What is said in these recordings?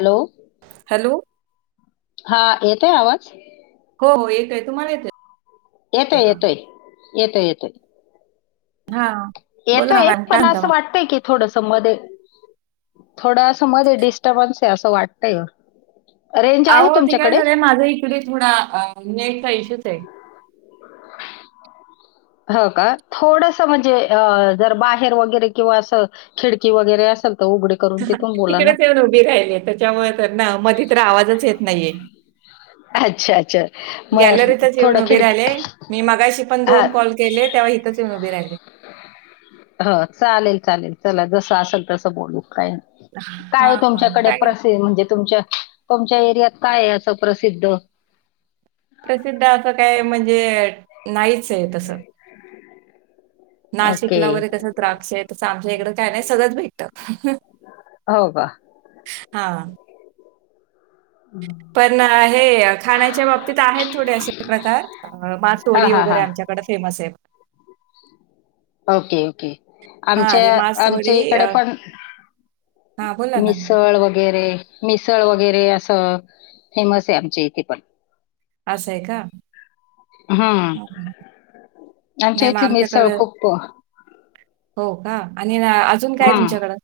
Hello hello हा येतय आवाज हो हो एक आहे तुम्हाला येत येतोय येतोय येतोय येतोय हा बोला येतो ना एक मॅम काय पण म्हणता असं मग? वाटतय की थोडस मध्ये थोडं असं मध्ये डिस्टर्बन्स आहे असं वाटतय. अहो ते काय झालं माझा इकडे थोडा नेटचा इश्यूच आहे. ब हो का थोडस म्हणजे अ जर बाहेर वगैरे किंवा असं खिडकी वगैरे असेल तर उघड तिकडेच येऊन उभी राहिली त्याच्यामुळे तर ना मध्ये तर आवाजच येत नाहीये. अच्छा अच्छा मग गॅलरीतच येऊन थोडं उभी राहिले खिडकी मी मगाशी पण दोन कॉल केले तेव्हा इथंच मी उभे राहिले. ह चालेल चालेल चला जस असेल तसं बोलू काही नाही हा काय हा तुमच्याकडे काय प्रश् म्हणजे तुमच्या तुमच्या एरियात काय असं प्रसिद्ध प्रसिद्ध असं काय म्हणजे नाईच आहे तसं. नाशिकला ओके वगैरे कसं द्राक्ष तसं आमच्या इकडं काय नाही सगळंच भेट. हो का हा पण हे खाण्याच्या बाबतीत आहेत थोडे असे प्रकार अ हा मासवडी हा हा वगैरे आमच्याकडे फेमस आहे ओके ओके हां, ते आमच्या आमच्या मासवडी इकडे अ, पण हां, बोला ना. मिसळ वगैरे मिसळ वगैरे असं फेमस आहे आमचे इथे पण असं आहे का हम्म आमच्या नाही मग इथली मिरसळ आमच्याकडं खप्पो हो का आणि अजून काय हम्म तुमच्याकडे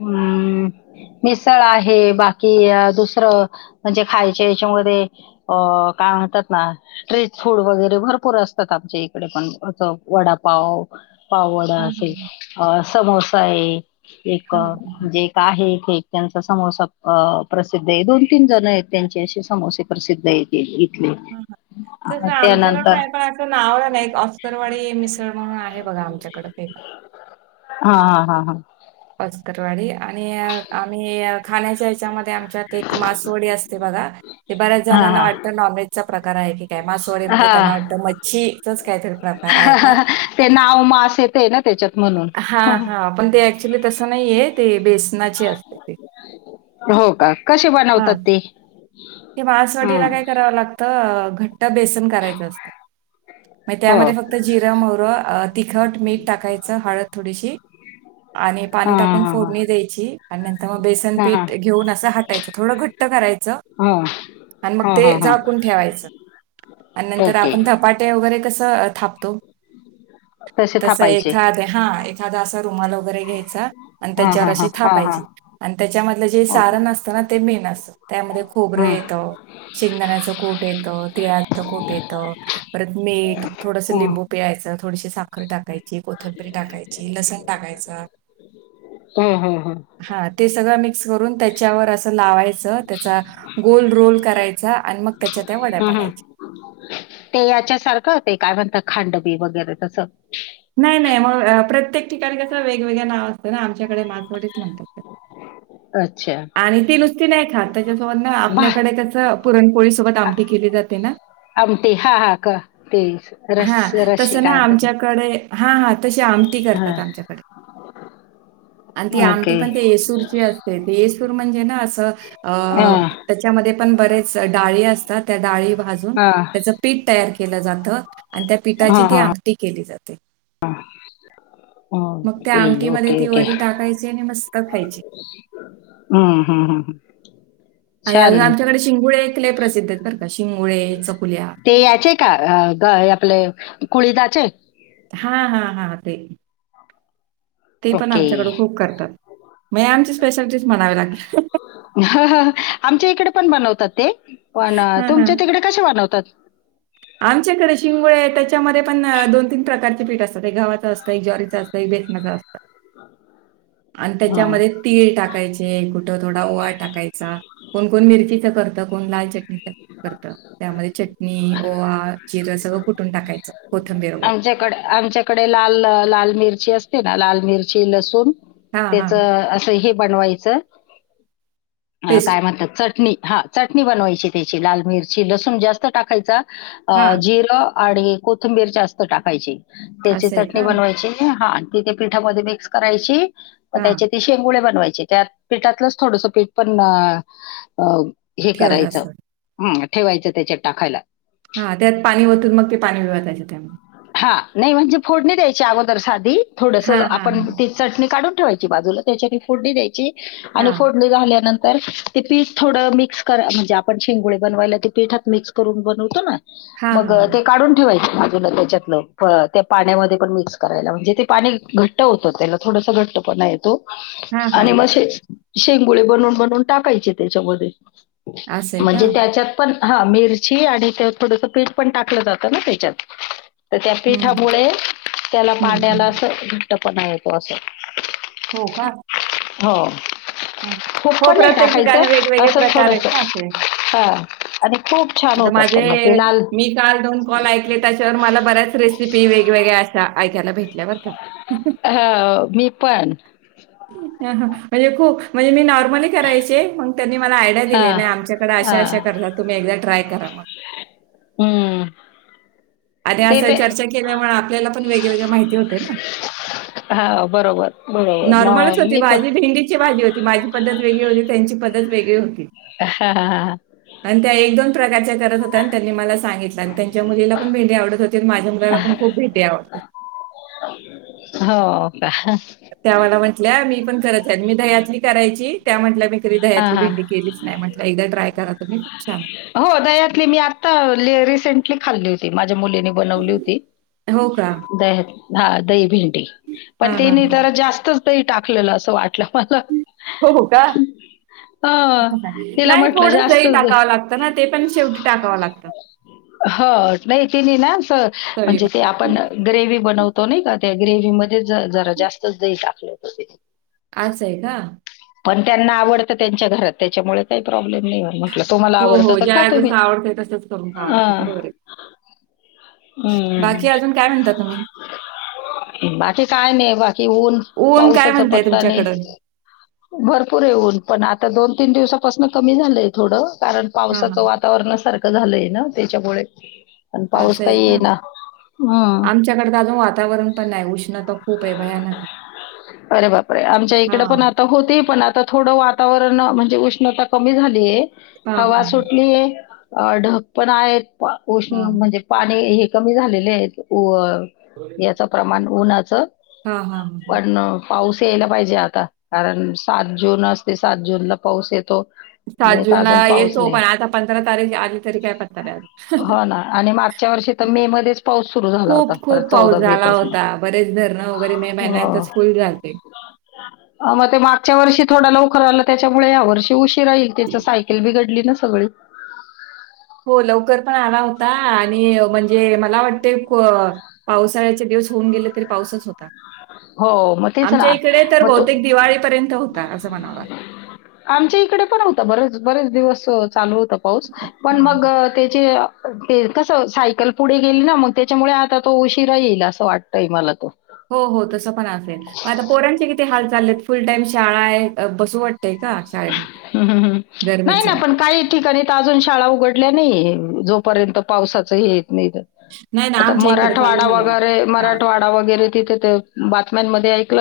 हम्म मिसळ आहे बाकी दुसरं म्हणजे खायचे याच्यामध्ये अ काय म्हणतात ना ट्ट्रीट फूड वगैरे भरपूर असतात आमच्या इकडे पण अस वडापाव पावडा हां, हां, असे समोसा आहे एक हां, हां, म्हणजे आहेथ एक त्यांचा समोसा अ प्रसिद्ध आहे दोन तीन जण आहेत त्यांचे असे समोसे प्रसिद्ध आहेत. इथली हां, त्यानंतर नावला नाही एक ऑस्करवाडी मिसळ म्हणून आहे बघा आमच्याकडे फेक हा हा हा हा पस्तरवाडी आणि आम्ही खाण्याच्या याच्यामध्ये आमच्यात एक मासवडी असते बघा. ते बऱ्याच हा जणांना वाटतं नॉनव्हेजचा प्रकार आहे की काय मासवाडी हा म्हणजे हा त्यांना वाटतं मच्छीचच काय तर ते नाव मास येतेय ना त्याच्यात म्हणून हा हा पण ते ऍक्च्युली तसं नाही आहे ते बेसनाची असते ते हो का कशी हां, बनवतात ते ती ह मासवडीला काय करावं लागतं घट्ट बेसन करायचं असतं म हो त्यामध्ये फक्त जिरा मोरं तिखट मीठ टाकायचं हळद थोडीशी आणि पाणी हां टाकून हां हां फोडणी द्यायची आणि नंतर मग बेसन हां हां पीठ घेऊन असं हात च थोडं घट्ट करायचं हा आणि मग ते झाकून ठेवायचं आणि नंतर ओके आपण धपाट वरे तसे एख थापायचे एखादा असा रुमाल वगैरे घ्यायचा आणि हां त्याच्यावर हां अशी हां हां हां थापायची आणि त्याच्यामधलं जे ओके सारण अस असना ते मेन असत त्यामध्ये खोबरं हां हां येतं. शेंगदाण्याचं कूट येतं तिळाचं कूट येतं. परत मीठ थोडसं हो लिंबू पियायचं थोडीशी साखर टाकायची कोथंबीर टाकायची. लसण टाकायचा ह हा हा हा ते सगळं मिक्स करून त्याच्यावर लावायच त्याचा गोल रोल करायचा आणि मग त्याच्या त्या वड्या हं, हं. पाडायच्या ते याच्या सारखं ते काय म्हणत खांडबी वगैरे तसं नाही नाही मग प्रत्येक ठिकाणी कसं वेगवेगळं नाव असतं ना आमच्याकडे मासवडीच म्हणतात अच्छा आणि ती नुसती नाही खात त्याच्यासोबत ना भा आपल्याकडे त्याच पुरणपोळी सोबत आ आमठी केली जाते ना आमटी हा हा का तेच हा तस ना आमच्याकडे हा हा तसे आम करतात हां आमच्याकडे आणि ती आमटी ओके पण ते येसूरची अस ते येशूर म्हणजे ना असं अ हां त्याच्यामध्ये पण बरेच डाळी असतात त्या डाळी भाजुन हां त्याच पीठ तयार केलं जात आणि त्या हां पीठाची ती हां अटी केली जाते हां मग त्या ओके आमटी म ओके ती वरी टाकायची आणि मस्त खायची हम हम् हम ह आणि अज आमच्याकडे शिंगोळेले प्रसिद्ध आहेत बर का शिंगोळे चकुल्या ते याचे का आपले कुळीदाचे हा हा हा ते ते पण ओके. आमच्याकड खूप करतात मग आमची स्पेशल डिश म्हणावी लागेल. ह आमच्या इकडे पण बनवतात ते पण हां, हां. तुमच्या तिकडे कसे बनवतात. आमच्याकडे शिंगोळे त्याच्यामध्ये पण दोन तीन प्रकारचे पीठ असत. गव्हाचं असतं ज्वारीचं असतं बेसनाचे असतं आणि हं. त्याच्यामध्ये तीळ टाकायचे कुठं थोडा ओवा टाकायचा कोण कोण मिरचीच करतं कोण लाल चटणीच करत त्यामध्ये चटणी पोहा जिरं सगळं कुठून टाकायचं कोथंबीरोबरे आमच्या तकडे लाल लाल मिरची असते ना लाल मिरची लसूण हां, हां. त्याच हे बनवायचं पेस्ट. काय म्हणतात चटणी हा चटणी बनवायची त्याची लाल मिरची लसूण जास्त टाकायचा अ हां, जिरं आणि कोथिंबीर जास्त टाकायची त्याची असं आहे चटणी का? बनवायची हां तथ पिठामध्ये मिक्स करायची त्या हां, चेंगुळे बनवायचे त्या पीठातलंच थोडस पीठ पण हे ठेवत करायचं असतात. हम्म ठेवायचं त्याच्यात टाकायला हा त्यात पाणी होतून मग ते पाणी भवतायचे त्यामुळे हा नाही म्हणजे फोडणी द्यायची अगोदर साधी थोडस हां, आपण हां, चटणी काढून ठेवायची बाजूला त्याच्या फोडणी द्यायची आणि हां. फोडणी झाल्यानंतर ते पीठ थोडं मिक्स म्हणजे आपण शेंगोळे बनवायला ते पीठात मिक्स करून बनवतो ना हां, मग हां. ते काढून ठेवायच बाजूला त्याच्यात त्या पाण्यामध्ये पण मिक्स करायला म्हणजे ते पाणी घट्ट होतं त्याला थोडस घट्ट पण येतो हां, हां, आणि हां. मसे शेंगुळे बनून बनवून टाकायचे त्याच्यामध्ये असं आहे का? म्हणजे त्याच्यात पण हा मिरची आणि त्या थोडसं पीठ पण टाकलं जातं ना त्याच्यात तर त्या हं, हं. पिठामुळे त्याला हं, पाण्याला अस हं. घट्टपणा येतो असं हो का? हो हां. खोप हो, पण नाही प्रत्येक टाकायचं ठिकाणी वेगवेगळे असं प्रकार आहेत थोडस ना असे. हा आणि खूप छान आता होतात माझे पण मग ते लाल मी काल दोन पॉल ऐकले त्याच्यावर मला बऱ्याच रेसिपी वेगवेगळ्या अशा ऐकायला भेटल्या बघ हा मी पण ह म्हणजे खूप म्हणजे मी नॉर्मली करायचे त्यांनी मला आयडि हा दिले नाही आमच्याकडे हा अशा अशा करतात तुम्ही एकदाम ट्राय करा मग हम्म आणि ते असा ते चर्चा केल्यामुळे आपल्याला पण वेगळे वेगळ्या माहिती होते ना हा बरोबर बरोबर नॉर्मलच मग होती मी पण भाजी भेंडीची भाजी होती माझी पद्धत वेगळी होती त्यांची पद्धत वेगळी होती हा हा हा ह आणि त्या एक दोन प्रकारच्या करत होत आणि त्यांनी मला सांगितलं आणि त्यांच्या मुलीला पण भेंडी आवडत होते माझ्या मुलाला पण खूप भेटे आवते हो का त्या मला म्हटल्या मी पण करत आहे मी द्यातली करायची त्या म्हटल्या मी री दह्यातली हा. भेंडी केलीच नाही म्हटलं एकदा ट्राय करा तुम्ही छान हो दयातली मी आता रिसेंटली खाल्ली होती माझ्या मुलीने बनवली होती हो का द हा दही भेंडी पण हा हा तेनी तर जास्तच तेही टाकलेलं असं वाटलं मला हो हो का हा तिला नाही म्हटलं थोडं दही जास्तच टाकावं लागतं ना ते पण शेवटी टाकावं लागतं हो नाही ति नाही ना म्हणजे चवीला ते आपण ग्रेवही बनवतो नाही का त्या ग्रेवही मध्ये जरा जास्त दही टाकलं हो आच आहे का पण त्यांना आवडतं त्यांच्या घरात त्याच्यामुळे काही प्रॉब्लेम नाही हो मग तुम्हाला हो आवडत हो तर ख ज्याला तुम्ही जसं आवडतंय तसंच करून खावं ह लागतं बरोबर आहे बाकी हम् अजून काय म्हणता तुम्ही बाकी काय नाही बाकी ऊन काय पावसाचा म्हणताय पत्ता नाही तुमच्याकडं? भरपूर येऊन पण आता दोन तीन दिवसापासून कमी झालंय थोडं कारण हां, हां. पावसाचं वातावरण सारखं झालंय ना त्याच्यामुळे पण पाऊस काही ये ना आमच्याकडता अजून वातावरण पण नाही उष्णता खूप आहे भयानक अरे बापरे आमच्या इकडे पण हां. आता होते पण आता थोडं वातावरण म्हणजे उष्णता कमी झालीय हां, हवा हां, सुटलीय अ ढक पण आहे उष्ण हां. म्हणजे पाणी हे कमी झालेले आहेत याचं प्रमाण उन्हाचं हां, हां, हां. पण पाऊस यायला पाहिजे आता कारण सात जून असते सात जूनला पाऊस येतो सात आणि आता जूनला अजून पाऊस यच हो नाही पण आता पंधरा तारीख आली तरी काय प हो ना आणि मागच्या वर्षी तर मे मध्येच पाऊस सुरू झाला होता खूप परत खूप पाऊस चौदा मे झाला पासून होता बरेच धरण वगैरे मे महिन्यात हो फुल राहते [inaudible] मग ते मागच्या वर्षी थोडा लवकर आला त्याच्यामुळे ह्या वर्षी उशीर राहील त्याच्या सायकल बी घडली ना सगळी हो लवकर पण आला होता आणि म्हणजे मला वाटते पावसाळ्याचे दिवस होऊन गेले तरी पावसच होता हो मग तेच आमच्या ना इकडे तर मग तो बहुतेक दिवाळीपर्यंत होता असं म्हणावं लागत आमच्या इकडे पण होत बरेच बरेच दिवस चालू होत पाऊस पण हां. मग त्याचे ते कस सायकल पुढे गेली ना मग त्याच्यामुळे आता तो उशिरा येईल असं वाटतय मला तो हो हो तसं पण असेल प आता पोर्यांचे किती हाल चाललेत फुल टाइम शाळा आहे बसूट हम् हम् हम् नाही ना गरमीचं? पण काही ठिकाणी तर अजून शाळा उघडल्या नाही जोपर्यंत पावसाचही येत नाही नाही ना, आता आमच्या इकडे चालू मराठवाडा झाल्या वगैरे शाळा. मराठवाडा वरे तथ बातम्यां ऐक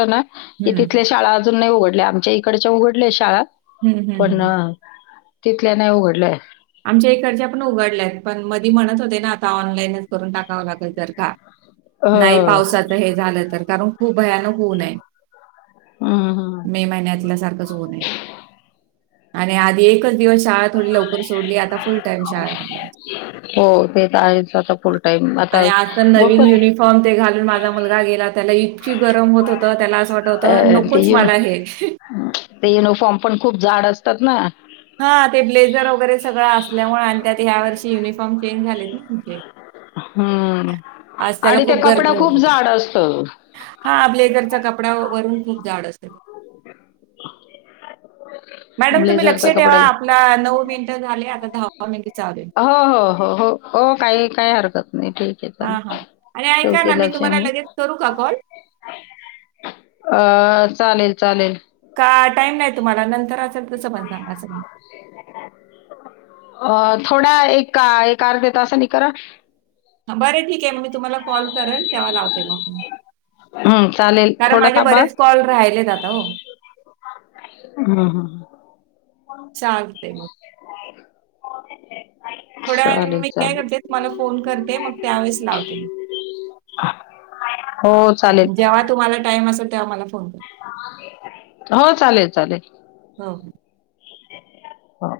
हं. तथ श अज नाही उघडले आमच्या इकडच्या उघडल्या शाळा हं, हं, हं, पण हं. तिथल्या नाही उघडलंय आमच्या इकर्च्या पण उघडल्यात पण मधी म्हणत होते ना आता ऑनलाईनच करून टाकावं लागेल जर का अ, नाही पावसाात हे झालं तर कारण खूप भयानक होऊनय हम हम म आध एक दिवस शाळा थ लव. सोडली आता फुल टाइम शाळेत. हो ते तर आहेच आता पुढ. आणि आज तर नवीन युनिफॉर्म ते घालून माझा मुलगा गेला त्याला इतकी गरम होत होत त्याला असं वाटत. अ, तर ते नकोच युन मला हे. युनिफॉर्म पण खूप झाड असतात ना. हा ते ब्लेजर वगैरे सगळं असल्यामुळे आणि त्यात ह्या वर्षी युनिफॉर्म चेंज झालेत ना तुचे. हम्म आणि त्या कपड्या खूप झाड असत. हा ब्लेझरचा कपडा वरून खूप झाड असेल. मॅडम तुम्ही लक्ष ब्लेझरचा ठेवा कपडा. आपला नऊ मिनिटं झाले आता दहावा मिनिट चाव देल. हो हो हो हो हो काही काही हरकत नाही ठीक. हां, हां. आणि ठेव ऐका ते ना मी लागश. तुम्हाला लगेच करू का कॉल? अ चालेल चालेल. का टाईम नाही तुम्हाला नंतर असेल तसं पण सांगं. अ थोड्या एक एक अर्धेत असं नि क. बरं ठीक आहे मग मी तुम्हाला कॉल करेल तेव्हा लावते मागून हं, चालेल. कारण थोडं माझे थांबा. बरेच हं, कॉल राहिलेत आता हो हम हम ह सांगते मग हो थोड्या वेळ मी काय करते तुम्हाला फोन करते मग त्यावेळेस लावते मी. हम्. जेव्हा तुम्हाला टाइम असेल तेव्हा मला फोन कररा. हो चालेल चालेल. हो हो. हो.